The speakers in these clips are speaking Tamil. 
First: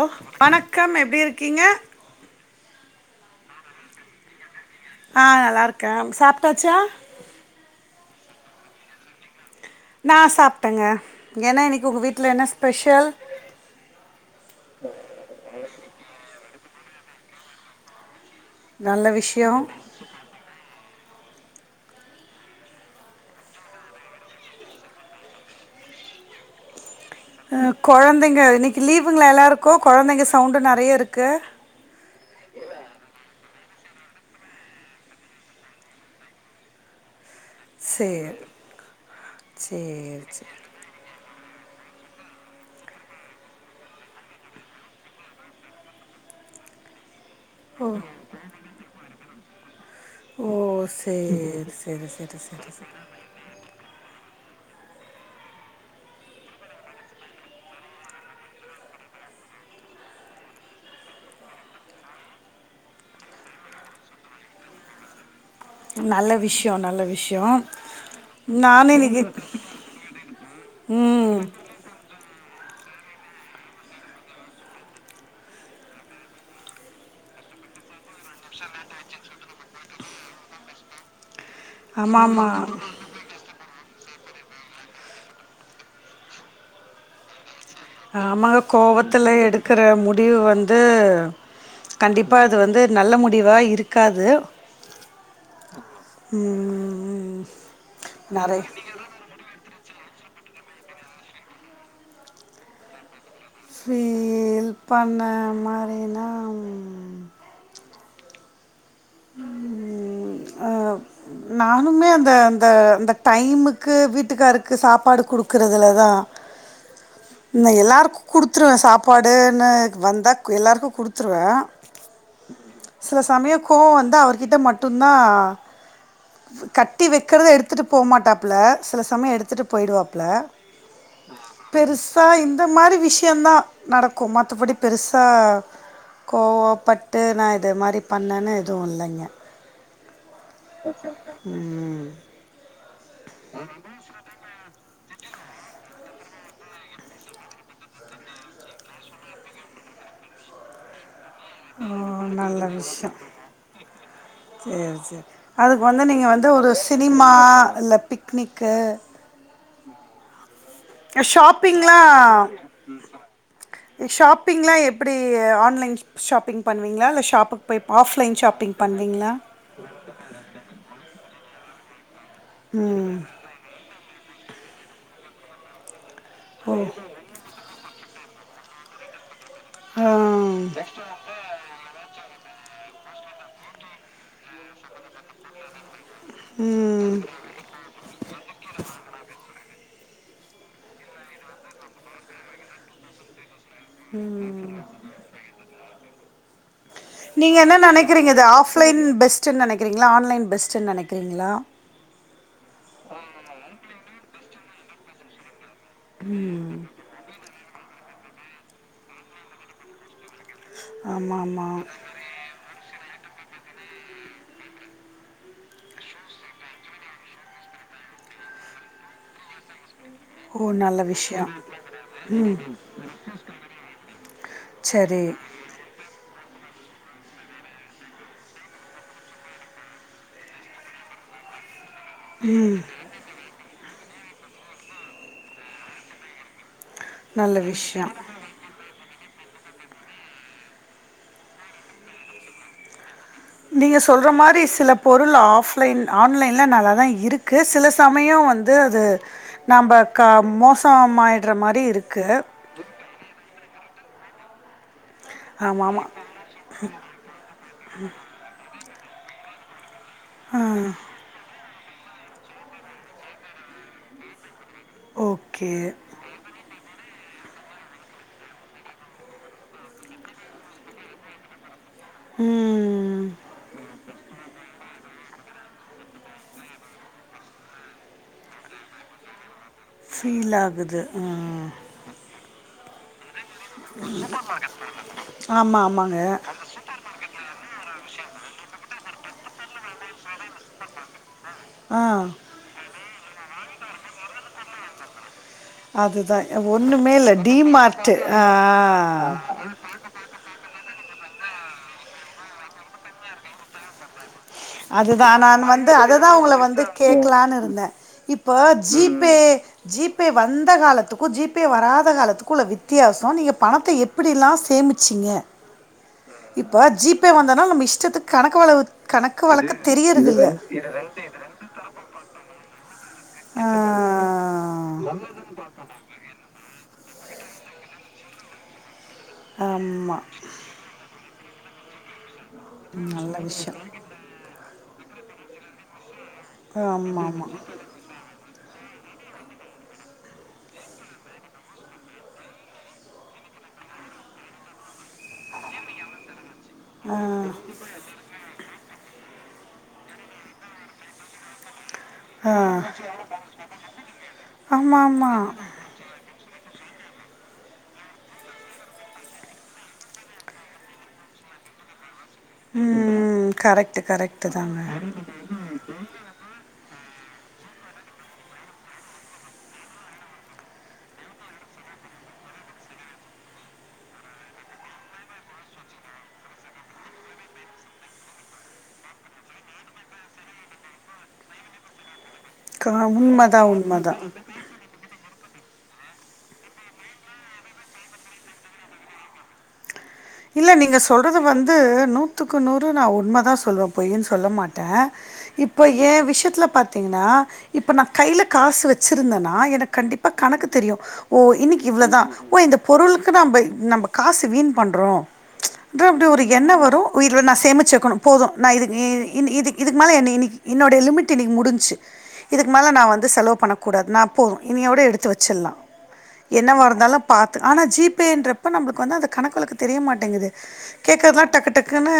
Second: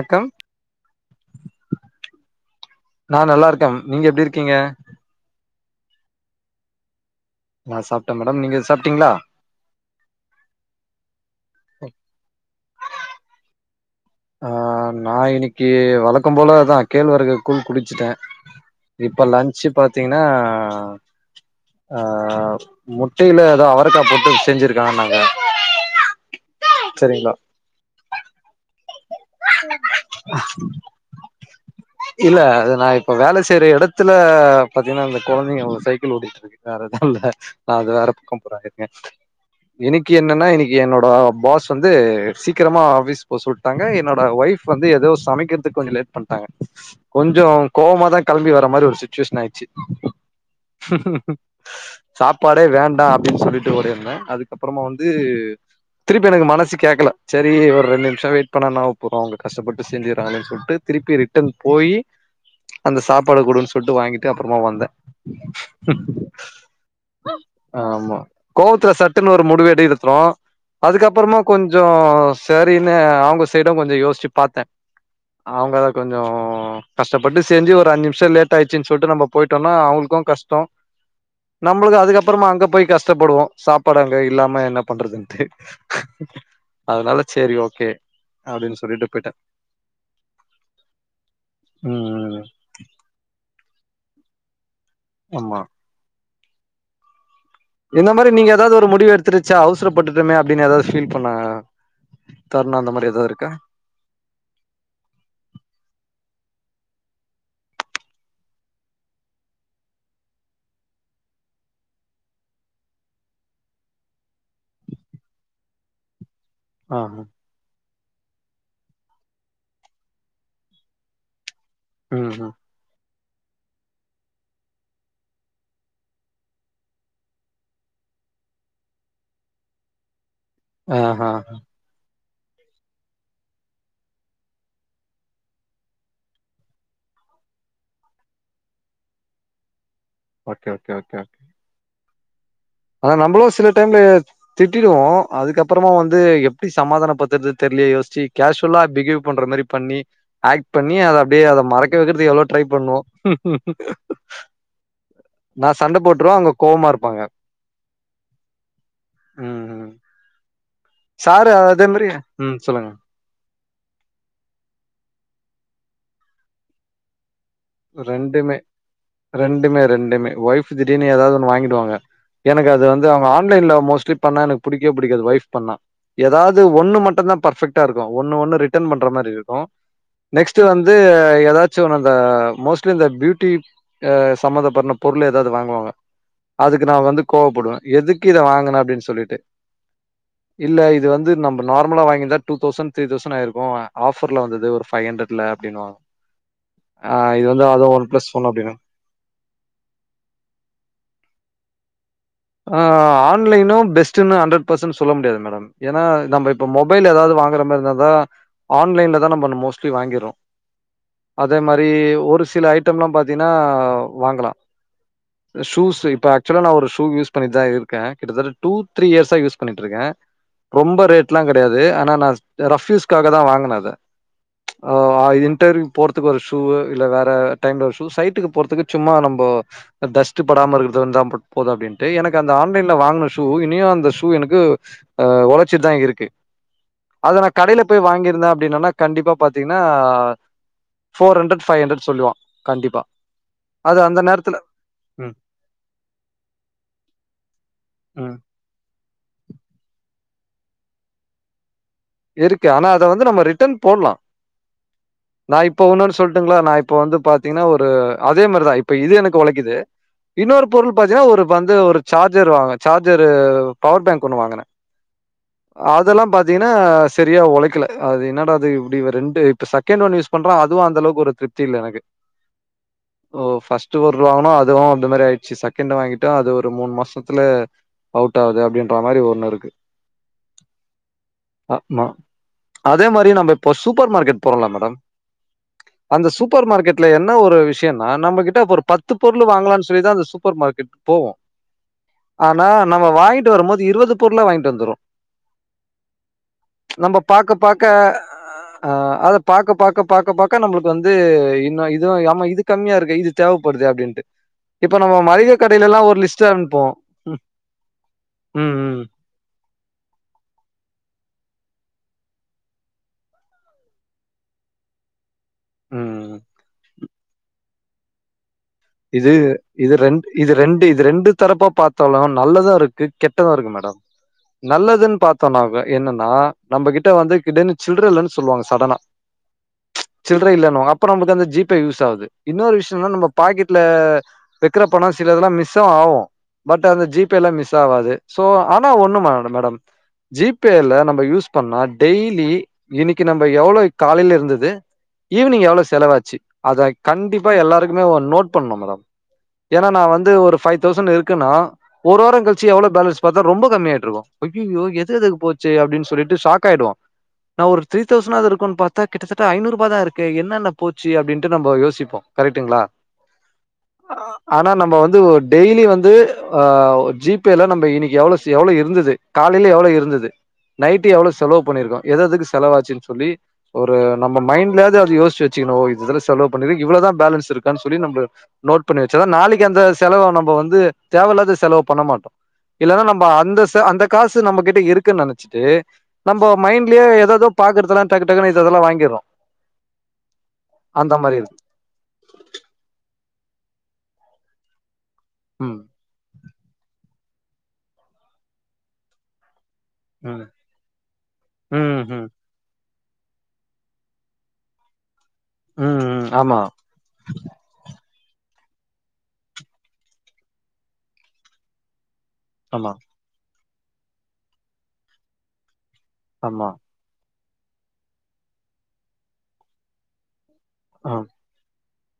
ஓ வணக்கம் எப்டி இருகீங்க நா நல்லா இருக்கேன் நீங்க எப்டி இருகீங்க ஆ நல்லா இருக்கேன் சாப்டாச்சா நா சாப்டேன் மேடம் நீங்க சாப்டீங்களா நா சாப்டேங்க ஏன்னா இன்னைக்கு உங்க வீட்டில என்ன ஸ்பெஷல் ஆ நா இன்னைக்கு வழக்கம் போலதா கேழ்வரகு கூல் குடிசுட்டேன் நல்ல இப்ப விஷயோ லன்சு பாத்தீங்கன்னா ஆ முட்டையில ஏதோ அவரக்கா போட்டு செஞ்சிருகாங்கனாங்க சேரிங்களா ம் கொழந்தைங்க இன்னைக்கு லீவுங்களா எல்லாருக்கும் கொழந்தைங்க சவுண்டு நெறைய இருக்கு இல்ல அது நான் இப்ப வேல செய்ற இடத்துல பாத்தீங்கன்னா இந்த கொழந்தைங்க சைக்கிள் ஓட்டி டு இருக்கு வேற எதும் இல்ல அது வேற சேரி பக்கம் போற ஆளுங்க இனைக்கு சேரி என்னனா சேரி இன்னைகு என்னோட பாஸ் வந்து சீக்கிரமா அபீஸ் போ செல்லிட் தங்கம் என்னோட ஒய்ஃப் வந்து ஏதோ சமைக்கிறதுக்கு கொஞ்சம் லேட் பண்டாங்க கொஞ்சம் கோவமா தான் கேளம்பி வர்ற மாரி ஒரு சுச்சுவேஷன் ஆயிச்சு ஓ சேரி சேரி சேரி சேரி சேரி ஒருன அதுக்கப்புறமா வந்து திருப்பி எனக்கு மனசு கேக்ல சேரி ஒரு ரெண்டு நிமிஷம் வெயிட் பண்ண என்ன ஆக போறோம் அவங்க கஷ்டபட்டு செஞ்சுறாங்கனு சொல்லிட்டு திருப்பி ரிட்டன் போய் அந்த சாப்பாட கொடுன்னு சொல்லிட்டு வாங்கிட்டு அப்புறமா வந்தேன் நல்ல விஷயோ நல்ல ம் விஷயோ ஆமா கோவத்துல நானு இன்னைக்கு சட்டுன்னு ஒரு முடிவு எடி த்துறம் அதுகப்புறமா ம் கொஞ்சம் சரின்னு அவங்க சைடும் கொஞ்சம் யோசிச்சு பாத்தேன் அவுங்கள கொஞ்சம் கஷ்டபட்டு செஞ்சு ஒரு அஞ்சு நிமிஷம் லேட் ஆயிசுனு சொல்ட்டு நம்ம போயிட்டோன்னா அவங்களுக்கு கஷ்ட நம்பளுக்கு ஆமா அதுக்கப்பறமா ஆமா அங்க போய் கஷ் கஷ்டபடுவோ சாப்பாடு அங்க இல்லாம என்ன பண்றதுன்டு அதனால சோரி ஓகே ஆமாங்க அப்டின்னு சொல்லிட்டு கோவதில போயிட்டே எடுக்கிற முடிவு வந்து கண்டிபா ம் அது வந்து நல்ல முடிவா இருக்காது அம்மா ம் ம் ம் ம் என்ன மாரி நீங்க ஏதாவது ஒரு முடிவு எடுத் துருச்சா அவசரபட்டுடுமே அப்படின்னு எதாவது ஃபீல் பண்ண தருண அந்த மாரி எதுவு இருக்கா ஃபீல் பண்ண மாதிரினா ம் ம் ம் ம் ஆ நானுமே அந்த அந்த அந்த டைமுக்கு வீட்டுகாருக்கு சாப்பாடு குடுக்குறதுல தா ஆமா நா எல்லாருக்கு குடுத்துருவே சாப்பாடுன்னு வந்தா எல்லாருக்கு குடுத்துருவே ம் ம் சில சமயக் கோவ வந்து அவர்கிட்ட மட்டுந்தா கட்டி வைக்கிறத எடுத்துகிட்டு போமாட்டாப்பல சில சமய எடுத்துட்டு போயிடுவாப்புல ஆஹா [unintelligible] பெருசா இந்த மாரி விஷயந்தா நடக்கு. மத்தபடி பெருசா கோவப்பட்டு நா இது மாரி பண்ணேன்னு எதுவு இல்லங்க ஓகே ஓகே ம் அத நம்மளு சில டைம்ல திட்டிடுவோ அதுக்கப்பறமா வந்து எப்படி சமாதான பத்துறது தெரியலே யோசிச்சி கேஷுவுலா பிகேவ் பண்ற மாரி பணி ஆக்ட் பண்ணி அத அப்டியே அத ஓ மறக்க வைக்கறது எவ்ளோ நல்ல ட்ரை பண்ணுவோ செர் செர் நா அதுக்கு சண்ட வந்து நீங்க போட்ருவ வந்து அவங்க ஒரு கோவமா இருப்பாங்க சினிமா இல்ல பிக்னிக்கு ம் ம் அ சாரு அதே ஷாப்பிங்லா மாரி ம் சொல்லுங்க ஷாப்பிங்லா எப்டி ஆன்லைன் ஷாப்பிங் பண்ணுவீங்களா இல்ல ஷாப்புக்கு போய் ஆஃப்லைன் ரெண்டுமே ஷாப்பிங் பண்ணுவீங்களா ரெண்டுமே ரெண்டுமே ஒய்ஃப் திடீர்னு ஏதாவது ஒன்னு வாங்கிடுவாங்க எனக்கு அது வந்து அவங்க ஆன் இல்ல இல்ல மோஸ்ட்லி பண்ணா எனக்கு புடிக்கவோ புடிக்காது ஒய்ஃப் பண்ணா ஏதாவது ஓ ஒண்ணு மட்டுந்தா பர்ஃபெக்ட் ட்டா இருக்கு ஒன்னு ஒன்னு ரிட்டர்ன் பண்ற மாரி இருக்கு ஆ நெக்ஸ்ட்டுவந்து ஏதாச்சு அந்த மோஸ்ட்லி இந்த பியூட்டி அ சம்மந்தப்பட்ட பொருள் ஏதாவது வாங்குவாங்க அதுக்கு நா ம் வந்து கோவப்படுவே எதுக்கு இத வாங்குன அப்டின்னு சொல்லிட்டு இல்ல இது வந்து நம்ம நார்மலா வாங்கியிருந்தா டூ தௌசண்ட் த்ரீ தௌசண்ட் ஆயிருக்கு ஆஃபர்ல வந்தது ஒரு பை் ஹண்டரட்ல அப்பிடின்னுவாங்க அ இது வந் நீங்கள் என்ன நெனைக்கிறீங்கது ஆஃப்லைன் பெஸ்ட்டு நெனைக்கிறீங்களா ஆன்லைன் பெஸ்டு நெனைக்கிறீங்களா ஆ ஆன்லைனு பெஸ்ட்ன்னு ஹண்ட்ரட் பர்சன்ட் சொல்ல முடியாது மேடம் ஏன்னா நம்ம இப்ப மொபைல் ஏதாவது வாங்குற மாரி இருந்தாதா ஆன்லைன்ல தா நம்ம மோஸ்ட்லி வாங்கிறோ ஆமா அதே ஆமா மாரி ஒரு சில ஐ ட்டம்லா பாத்திகினா வாங்கலா சூஸ்சு இப்ப ஆக்சுவலா ஒரு சூ யூஸ் பண்ணிதா இருக்கே கிட்டத்தட்ட டூ த்ரீ இயர்சா யூஸ் பண்ணிட்ருக்கே ஓ நல்ல ரொம்ப ரேட்ல்லா விஷயோ கெடையாது ஆனா நா ரஃப் ரஃப்யூஸ்காக தா வாங்னது ஒ சரி ஆ இன்டெர்வியூ போறதுக்கு ஒரு ஷூ இல்ல வேற டைம்ல ஒரு ஷூ சைட்டுக்கு போறதுக்கு சும்மா நம்போ டஷ்ட்டுப்படாம இருக்கறதுக்குதா போது அப்டின்ட்டு எனக்கு அந்த ஆன்லைன்ல வாங்க ஷூ இனியு அந்த ஷூ எனக்கு அ உழைச்சிட்டுதா இருக்கு அத நா நல்ல கடையில போய் விஷயோ வாங்கியிருந்தே அப்டினன்னா கண்டிப்பா பாத்தீங்கன்னா ஃபோர் ஹண்ட்ரட் ஃபைவ் ஹண்ட்ரட் சொல்லுவா கண்டிப்பா நீங்க அது அந்த சொல்ற நேரத்துல மாரி சில ம், பொருள் ஆஃப்லைன் ஆன்லைன்ல நல்ல தா இருக்கு சில ம். சமயோ வந்து அது நம்ப க மோசமாயிடுற மாரி இருக் இருக்கு ஆனா அத வந்து நம்ம ரிட்டன் போட்லா நா ஆமா இப்ப ஆமா ஒன்னுன்னு சொல்ட்டுங்களா ந இப்ப வந்து பாத்தீங்கன்னா ஒரு அ இதே மாரிதா இப்ப இது எனக்கு உழைக்குது இன்னொரு பொருள் பாத்தீங்கன்னா ஒரு இப்ப வந்து ஒரு சார்ஜர் வாங்க சார்ஜரு பவர் பேங்க் ஒண்ணு வாங்குனே ஓகே அதெல்லா பாத் ங்கனா சரியா உழைக்கல அது என்னட அது இப்டி ரெண்டு இப்ப செகண்ட் ஒன் யூஸ் பண்ற அதுவு அந்த அவுக்கு ஒரு திருப்தி இல்ல எனக்கு ம் ஓ ஃபஸ்ட் பொருள் வாங்குனோ அதுவு அந்த மாரி ஆய்டுச்சி செ க்கெண்டு வாங்கிட்டோ அது ஒரு மூண் மாசத்துல அவுட் ஆவுது அப்டின்ற மாரி ஒன்னு இருக்கு ஃபீல் ஆகுது ம் மா அதே மாரியே நம்ம இப் போ சூப்பர் மார்க்கெட் போறோல்ல மேடம் ஆமா ஆமாங்க அந்த சூப்பர் மார்க்கெட் டுல என்ன ஒரு விஷ்யம்னா நம்ம கிட்ட ஒரு பத்து பொருள் வாங்கலாம்னு சொல்லிதா அந்த சூப்பர் மார்க்கெட் போவோ ஆ ஆனா நம்ம வாங்கிட்டு வருபோது இருவது பொருளா வாங்கிட்டு வந்துறோ அதுதா ஒண்ணுமே நம்ம இல்ல பாக்க டி பாக்க மார்ட்டு ஆ அ அத பாக்க பாக்க பாக்க பாக்க நம்மளுக்கு வந்து இன்னு இதுவு ஆம்மா இது கம்மியா இருக்கு இது தேவப்படுது அப்டின்ட்டு இப்ப நம்ம அதுதா நா மளிகை வந்து கடையிலல்லாம் ஒரு அததா லிஸ்ட் உங்க வந்து அனுப்புவோம். கேக்கலான்னு இருந்தே இப்ப ம், ஜி ம், பே ஜி பே வந்த காலத்துக்கு ஜி பே வராத காலத்துக்கு உள்ள வித்தியாசோ நீங்க பணத்த எப் டிலா சேமிச்சிங்க ம். இப்போ ஜி பே வந்தோன்னா நம்ம இஷ்டத்துக்கு கணக்கு வளவு இது இது ரெண் இது ரெண்டு இது ரெண்டு தரப்பா பாத்தலு நல்லதா இருக் கு கெட்டது இருக்கு மேடம் ஆ நல்லதுன்னு பாத்தோன்னாவே என்னன்னா நம்மகிட்ட வந்துகிடனு சில்ட்ற இல்லன்னு சொல்லுவாங்க சடனா ஆமா சில்ட்ற இல்லன்னுவாங்க அப்ப நமக்கு அந்த ஜி பே யூஸ் ஆவுது இன்னொரு விஷ்யம்னா நம்ம நல்ல பாக்கெட்ல விஷயம் வைக்கிற பணோ சிலதெல்லா மிஸ்ஸும் ஆவு பட் அது ஜீ ஆமா பே ஆமா ல மிஸ் ஆவாது சோ ஆனா ஒண்ணு மேட மேடம் ஜி பே ல நம்ப யூஸ் பண்ணா டெய்லி இன்னைக்கி நம்ப எவ்வளோ காலையில இருந்துது ஈவினிங் எவ்ளோ செலவாச்சு அத கண்டிப்பா எல்லாருக்குமே ஒரு நோட் பண்ணு மேடம் ஏன்னா நா வந்து ஒரு ஃபைவ் தௌசண்ட் இருக்குன்னா ஒரு வாரோ ஆ கழிச்சு எவ்ளோ பேலன்ஸ் பாத்தா ரொம்ப கம்மியாயிட்டுருக்கு அய்யயோ ஆமா எது ஆமா எதுக்கு போச்சு அப்டின்னு சொல்லிட்டு ஷாக் ஆயிடுவோ நா ஒரு த்ரீ தௌசண்ணாது இருக்குன்னு பாத்தா கிட்டத்தட்ட ஐநூறுபா தா இருக்கே என்னென்ன போச்சு அப்டின்ட்டு நம்ம யோசிப்போ கரெக்டங்களா ம் கரெக்ட் ஆனா நம்ப வந்து ஒ டெய்லி வந்து ஆ ஜி பே ல நம்ப இன்னைக்கி எவ்ளோ எவ்ளோ இருந்துது காலைல எவ்ளோ இருந்துது நைட்டு எவ்ளோ செலவு பண்ணியிருக்கோ எதுஎதுக்கு செலவாச்சுனு சொல்லி ஒரு நம்ப மைண்டலாயாது அது யோசிச்சு வச்சுகணு ஒ இது இதுல செலவு பண்ணிருக்கு இவ்ளோதா பேலன்ஸ் இருக்கா சொல்லி நம்ம நோட் பண்ணி வச்சத நாளைக்கு அந்த செலவ நம்ம வந்து தேவையில்லாத செலவு பண்ண மாட்டோ க இல்லன்னா நம்ப அந்த உண்மதா சு அந்த உண்மதா காசு நம்ம கிட்ட இருக்குன்னு நென ச்சிட்டு நம்ம மைண்ட்லயே எத எதோ பாக்கறதெல்லா டக்கு டக்குன்னு இது இதெல்லா வாங்கிட்றோ இல்ல நீங்க சொல்றது இருக்கு வந்து நூத்துக்கு நூறு நா உண்மதா சொல்லுவே பொய்ன்னு சொல்ல மாட் ட ம் இப்ப எ விஷயத்துல பாத்த ங்கன்னா இப்ப நா கையில காசு வச்சிருந்தேன்னா எனக்கு கண்டிப்பா ம் கணக்கு தெரியு ஓ இன்னைக்கு ம் இவ்ள தா ம் ஓ இந்த பொருளுக்கு நம்ப நம்ப காசு வீண் பண்றோ என்ற ம் அப்டி ம் ஒரு ஆமா எண்ண வரு ஓ இதுல நா சேமிச்சு வைக்கணு போது நா இது இது இன் இதுக்கு மேல என்ன இன்னனைக்கு என்னோடைய லிமிட் இன்னைக்கி முடிச்சு இதுக்கு மேல ஆமா நா வந்து செலவு பண்ணக்கூடாது நா போது இனிய விட எடுத்து வச்சிடலா ஆமா என்னவா இருந்தாலு பாத்து ஆனா ஜிபேன்றப்ப நம்மளுக்கு வந்து அந்த கணக்கு வழக்கு தெரிய மாட்டேங்குது ஆ கேக்றதுலா டக்கு டக்குன்னு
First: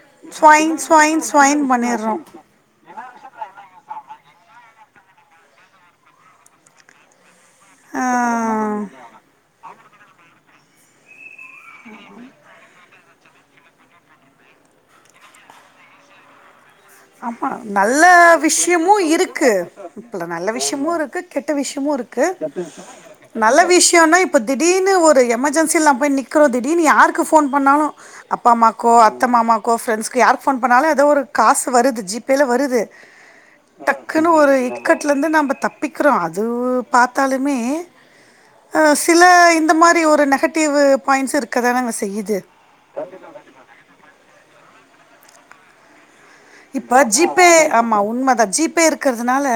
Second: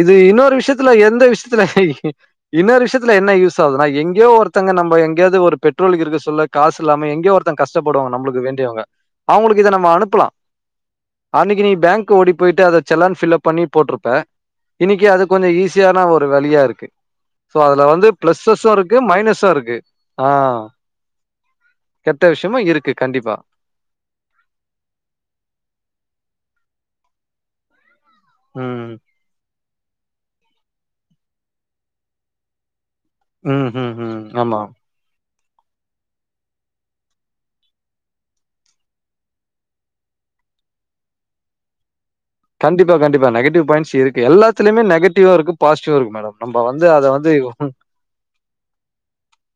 இது இன்னொரு ஸ்சொய்ன் விஷயத்துல ஸ்சொய்ன் எந்த ஸ்சொய்ன் விஷயத்துல பண்ணிடுறோ இன்னொரு விஷயத்துல என்ன யூஸ் ஆகுதுனா எங்கயோ ஒருத்தங்க நம்ம எங்கேயாவது ஒரு பெட்ரோலு இருக்கு சொல்ல காசு இல்லாம எங்கயோ ஒருத் த கஷ்டப்படுவாங்க நம்மளுக்கு வேண்டியவங்க அவங்களுக்கு இத நம்ம அனுப்பலா அன்னிக்கி நீ பேங்க் ஓடி போயிட்டு அத செல்லா ஃபில்லப் பண்ணி போட்டிருப்ப இன்னைக்கு அது கொஞ்ச ஈஸியான ஒரு வழியா இருக்கு ஆமா சோ அதுல நல்ல வந்து பிளஸஸு விஷயமு மைனஸு இருக்கு இல்ல ஆ நல்ல விஷயமு இருக்கு கெட்ட விஷயமு கெட்ட இருக்கு விஷயமு இருக்கு கண்டிப்பா நல்ல விஷயன்னா இப் ப திடீர்னு ஒரு எமர்ஜென்சில நம்ம போய் நிக்கிறோ திடீர்னு யாருக்கு போன் பண்ணாலு அப்பா அம்மாக்கோ ம் அத்த மாமாக்கோ ஃப்ரெண்ட்ஸ்கு யார்க்கு ஃபோன் பண்ணாலு ஏதோ ஒரு காசு வருது ஜிபேயில வருது ம் ம் ம் டக்குனு ஒரு ஆமா இக்கத்துலந்து நம்ப தப்பிக்கிறோ அது பாத்தாலுமே அ சில இந்த மாரி ஒரு நெகட்டிவ் பாயிண்ட்ஸு இருக்க தானங்க செய்யுது கண்டிப்பா கண்டிப்பா நெகட்டிவ் பாயி்ண்ட்ஸ் இருக்கு எல்லாத்திலயுமே நெகடிவ் இருக்கு பாசிட்டிவு இருக்கு மேடம் நம்ப வந்து இப்ப அத வந்து ஜிபே ஆமா உண்மைதா ஜிபே இருக் இருக்கிறதுனால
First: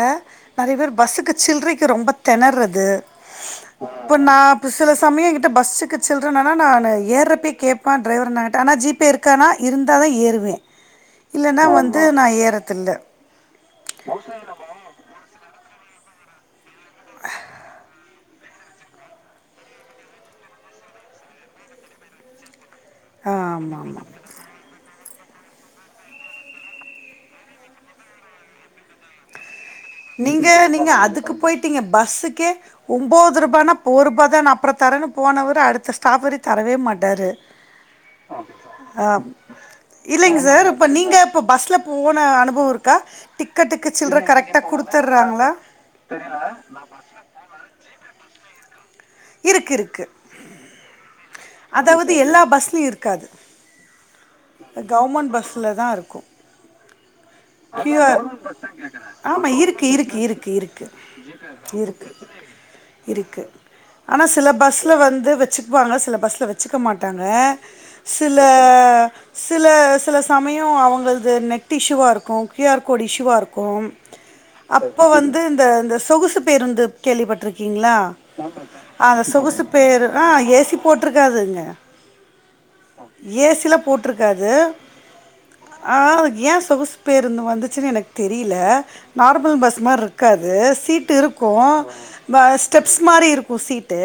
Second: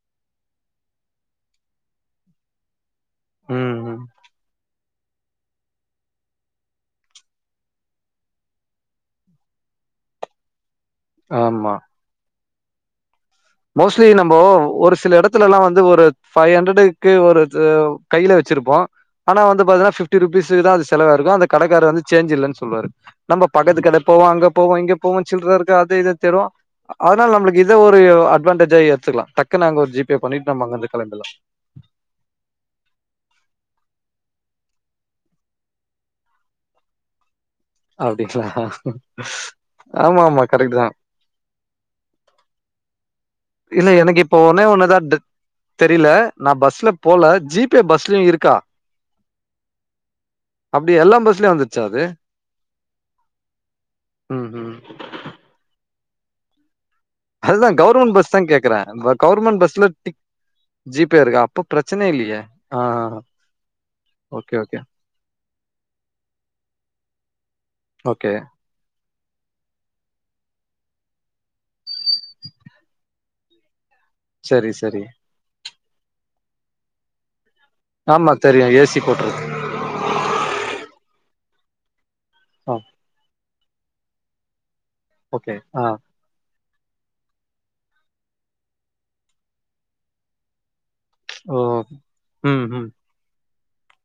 நெறைய பேர் பஸ்ஸுக்கு சில்லறைக்கு ரொம்ப தெணர்றது ம், ம். இப்பண்ணாபுஸ் சில சமய கிட்ட பஸ்க்கு சில்லறை இல்லனா நானு ஏறப்பயே கேப்பே டிரைவர் அண்ணா கிட்ட ஜிபே இருக் கானா இருந்தாதா ஏறுவே இல்லைன்னா ஆமா. வந்து நா ஏறதில்ல மோஸ்ட்லி நம்ம ஒரு சில எடத்துலல்லா வந்து ஒரு பஃபைவ் ஹண்ட்ரடுக்கு ஒரு [unintelligible] கையில வச்சிருப்போ ஆனா வந்து பாத்திங்கன்னா பிப்டி ரூபிஸ்க்குதா அது செவாயிருக்கு அந்த கடைக்காரரு வந்து சேஞ் இல்லனு சொல்லுவரு நம்ம ஆமா பக்கத்து கடை ஆமா போவோ அங்க போவோ இங்க போவோ சில்லற இருக்கு அது இதுனு தேடுவோ அதனால நம்மளுக்கு இத ஒரு அட்வான்டேஜா எத்துக்கலா டக் குனு அங்க ஒரு ஜிபே பண்ணிட்டு நம அங்கிருந்து கெளம்பிறல விட்டிங்க பஸ்ஸுக்கே ஒன்போது ரூபானா போரூபாதான அப்பற தரேன்னு போனவர்ரு அடுத்த ஸ்டாப்பரி தரவே மாட்டாரு [inaudible] ஆ இல்லைங்க ஆமாமா. சார் கரெக்ட் இப்ப தான். நீங்க இப்ப பஸ்ல போன அனுபவ இருக்கா டிக்கெட்டுக்கு இல்ல சில்ற எனக்கு இப்போ கரெக்டா ஒனே ஒண்ணுதா குடுத்துர்றாங்களா தெரியல நா பஸ்ல போல ஜி பே பஸ்லயு இருக்கா இருக்கு இருக்கு அப்படி எல்லாம் பஸ் அதாவது எல்லா பஸ்லயு இருக்காது ம் ம் கவர்மெண்ட் பஸ்ல தா இருக்கு அதுதா கியூ கவுவர்மெண்ட் ஆர் பஸ் தா கேக்குற ஆமா கவுவர்மெண்ட் இருக்கு பஸ்ல டிக் இருக்கு இருக்கு இருக்கு ஜீ பே இருக்கா அப்ப பிரச்சனை இருக்கு இல்லையே அ இருக்கு ஆனா சில பஸ்ல வந்து வச்சுக்குவாங்க சில பஸ்ல வச்சுக்க மாட்டாங்க ஓகே சில அ சில சில சமயோ அவுங்கள்து நெட் இஷ்யூவா இருக்கு க்யூ ஆர் கோடு் இஷ்யூவா இருக்கு சரி சரி அப்போ வந்து இந்த இந்த சொகுசு பேருந்து கேள்விப்பட்ருக்கு கீங்களா ஆமா தெரியு ஏ சி அந்த போட்ருக்கு சொகுசு பேரு ஆ ஏசி போட்ருக்காதுங்க ஆ ஏசியில போ போட்ருக்காது ஓகே ஆ ஆனா அதுக்கு ஏ சொகு பேருந்து வந்துச்சுன்னு எனக்கு தெரில நார்மல் பஸ் மார் இருக்காது சீட் இருக்கு ஓ ம் ம் ஸ்டெப்ஸ் மாரி இருக்கு சீட்டு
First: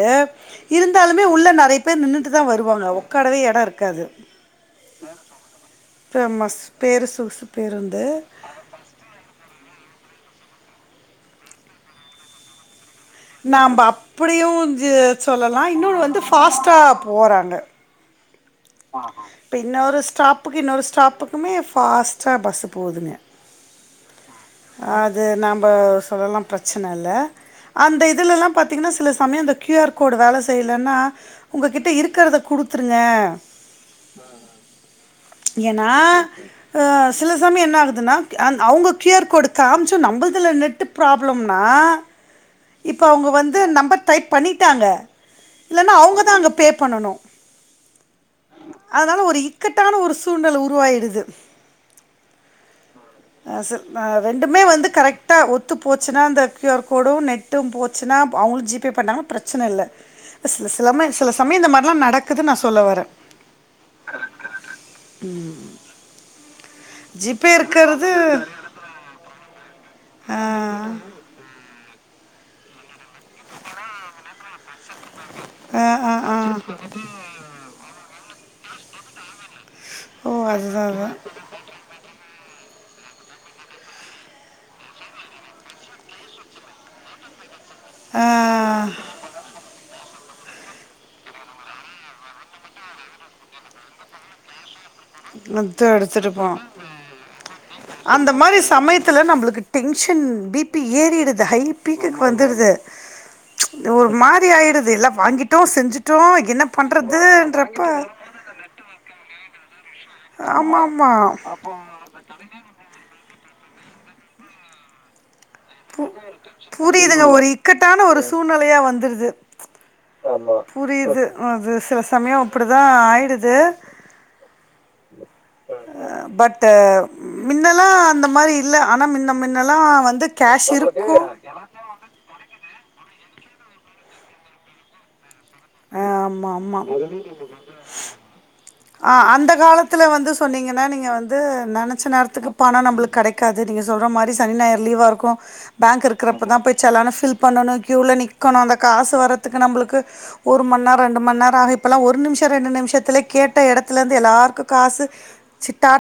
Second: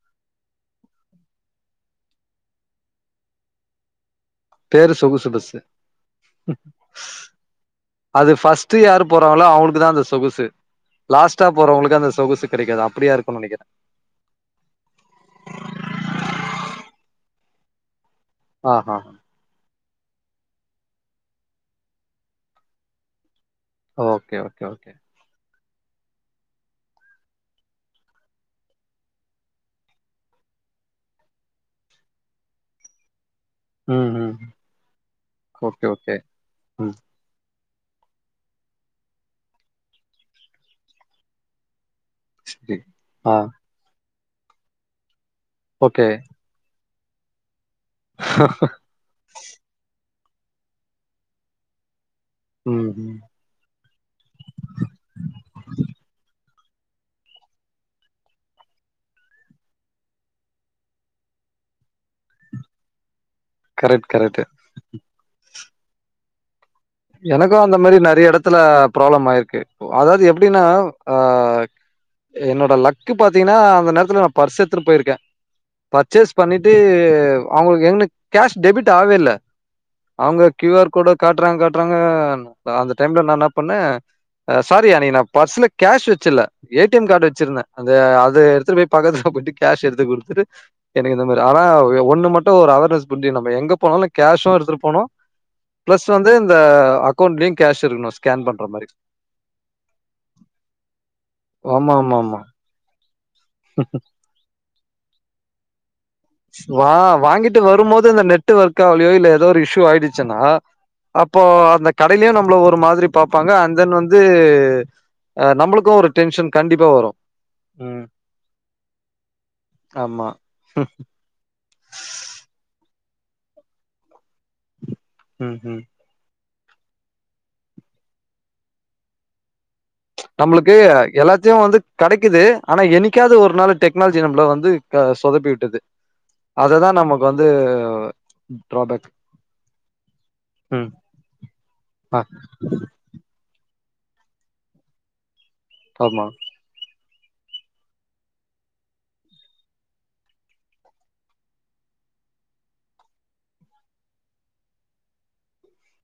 இருந்தாலுமே உள்ள நறைய பேர் நின்னுட்டு தா வருவாங்க உக்காரவே எடோ இருக்காது பேரு சொகுசு பஸ்ஸு பேமஸ் பேரு சொகுசு பேருந்து ஃபஸ்ட்டு யாரு போறாங்ளோ அவுங்களுக்கு தா அந்த சொகுசு லாஸ்டா போறவங்களுக்கு அந்த சொகுசு கெடைக்காது அப்டியா இருக்குன்னு நெனைக்கிறே நம்ப அப்டியு சொல்லலா இன்னொன்னு வந்து ஃபாஸ்ட்டாக போறாங்க ஆ ஹா இப்ப இன்னொரு ஸ்டாப்புக்கு இன்னொரு ஸ்டாப்புக்குமே ஃபாஸ்ட்டா பஸ்ஸூ போதுங்க ஓகே ஓகே ஓகே அது நாம்ப சொல்லலா பிரச்சன இல்ல அந்த இதுலல்லா பாத்திங்கன்னா சில சமயோ அந்த கியூ ஆர் கோடு வேல செய்லன்னா உங்கக்கிட்டே இருக்றத குடுத்துருங்க ம் ம் ஓகே ஏனா ஓகே அ ம் சில சமயோ என்ன ஆகுதுன்னா அவங்க க்யூ ஆர் கோடு காமிச்சு நம்புள்துல நெட்டு ப்ராப்ளம்னா சரி இப்போ அவுங்க ஆ வந்து நம்பர் டைப் பண்ணிட்டாங்க இல்லன்னா ஓகே அவுங்கதா அங்க பே பண்ணனு ஆ அதனால ஒரு இக்கட்டான ஒரு சூழ்நிலெ உருவாயிடுது ம் ம் ரெண்டுமே வந்து கரெக்டா ஒத்து போச்சுன்னா இந்த Q R code net to போச்சுன்னா அவுங்களு ஜி பே பண்ணாங்கன்னா பிரச்சன இல்ல சில சில சிலம சில சமயோஇந்த மாரிலா நடக்குது நா சொல்ல வரே கரெக்ட் கரெக்ட் ம் எனக்கு அந்த மாரி நறய எடத்துல ப்ராப்ளம் ஆயிருக்கு அதாவ்து ஆ, எப்டினா என்னோட லக் க்குபாத்திங்கனா அந்த நேரத்துல நா பர்சு எடுத்துனு பொய்ருக்கே ஆ, ஆ, ஆ. பர்ச்சேஸ் பண்ணிட்டு அவுங்களுக்கு எங்க கேஷ் டெபிட் ஆவே இல்ல ஓ அவுங்க கியூ அதுதான் ஆர் கோட அதுதான் காட்றாங்க காட்றாங்க அந்த டைம்ல நா என்ன பண்ணே சாரி அன்னைக்கு நீ நா பர்சுல கேஷ் வச்சுல ஏ டி எம் கார்டு வச்சிருந்தே அ ஆ, அது எடுத்துட்டு போய் பக்கத்துல பொய்ட்டு கேஷ் எடு்த்து குடுத்துட்டு எனக்கு இந்த மாரி ஆனா ஒண்ணு மட்டு ஒரு அவேர்னஸ் புரிஞ்சுது நம்ம எங்க போனாலு கேஷு எடுத்துட்டு போனு பணத்த பிளஸ் எடுத்துட்டு வந்து இந்த போனு அக்கௌண்ட்லயு கேஷ் இருக்கணு அந்த ஸ்கேன் மாரி பண்ற சமயத்துல நம்பளுக்கு டென்ஷன் பீபி ஏறிடுது ஹை ஆமா ஆமா பீக்குக்கு ஆமா வந்துடுது ஒரு மாரி ஆயிடுது எல்லா வாங்கிட்டோ செஞ்சுட்டோ என்ன வா வாங்கிட்டு பண்றதுன்றப்ப வரும்போது இந்த நெட் ஒர்க் ஆகலயோ இல்ல ஏதோ ஒரு இஷ்யூ ஆயிடுச்சுனா ஆமாம் ஆமாம் அப்போ அந்த க இப்பமே நம்மள ஒரு மாரி பாப்பாங்க அன் தென் வந்து அ நம்மளுக் கு புரியுதுங்க ஒரு ம் இக்கட்டான ஒரு சூழ்நெலயா வந்துருது ஆமா புரியுது அது சில சமய அப்டிதா ஆயிடுது ம் ம் அ பட்டு மின்னலா அந்த மாரி இல்ல ஆனா மின்ன மின்னலா வந்து கேஷ் நம்மளுக்கு இருக்கு எல்லாத் ஜியோ வந்து கெடைக்குது ஆனா என்னிக்காவது ஒரு நாள் டெக்னாலஜி நம்மள வந்து சொதப்பி விட்டுது ஆமா ஆமா அததா நமக்கு அதுலயு வந்து டிராபேக் ஆ அந்த காலத்தில வந்து சொன்னீங்கனா ம் நீங்க வந்து நெனச்ச ஆ நேரத்துக்கு பண நம்மளுக்கு கெடக் காது நீங்க சொல்ற மாரி சனி நாயர் லீவா இருக்கு பேங்க் ஆமா இருக்கிறப்பதா போய் செலான ஃபில் பண்ணணு க்யூல நிக்கணு அந்த காசு வர்ரதுக்கு நம்மளுக்கு ஒரு மணிநேர ரெண்டு மணிநேர ஆக இப்பல்லா ஒரு நிமிஷ ரெண்டு நிமிஷத்துல கேட்ட எடத்துலேருந்து எல்லாருக்கு காசு சித்தார்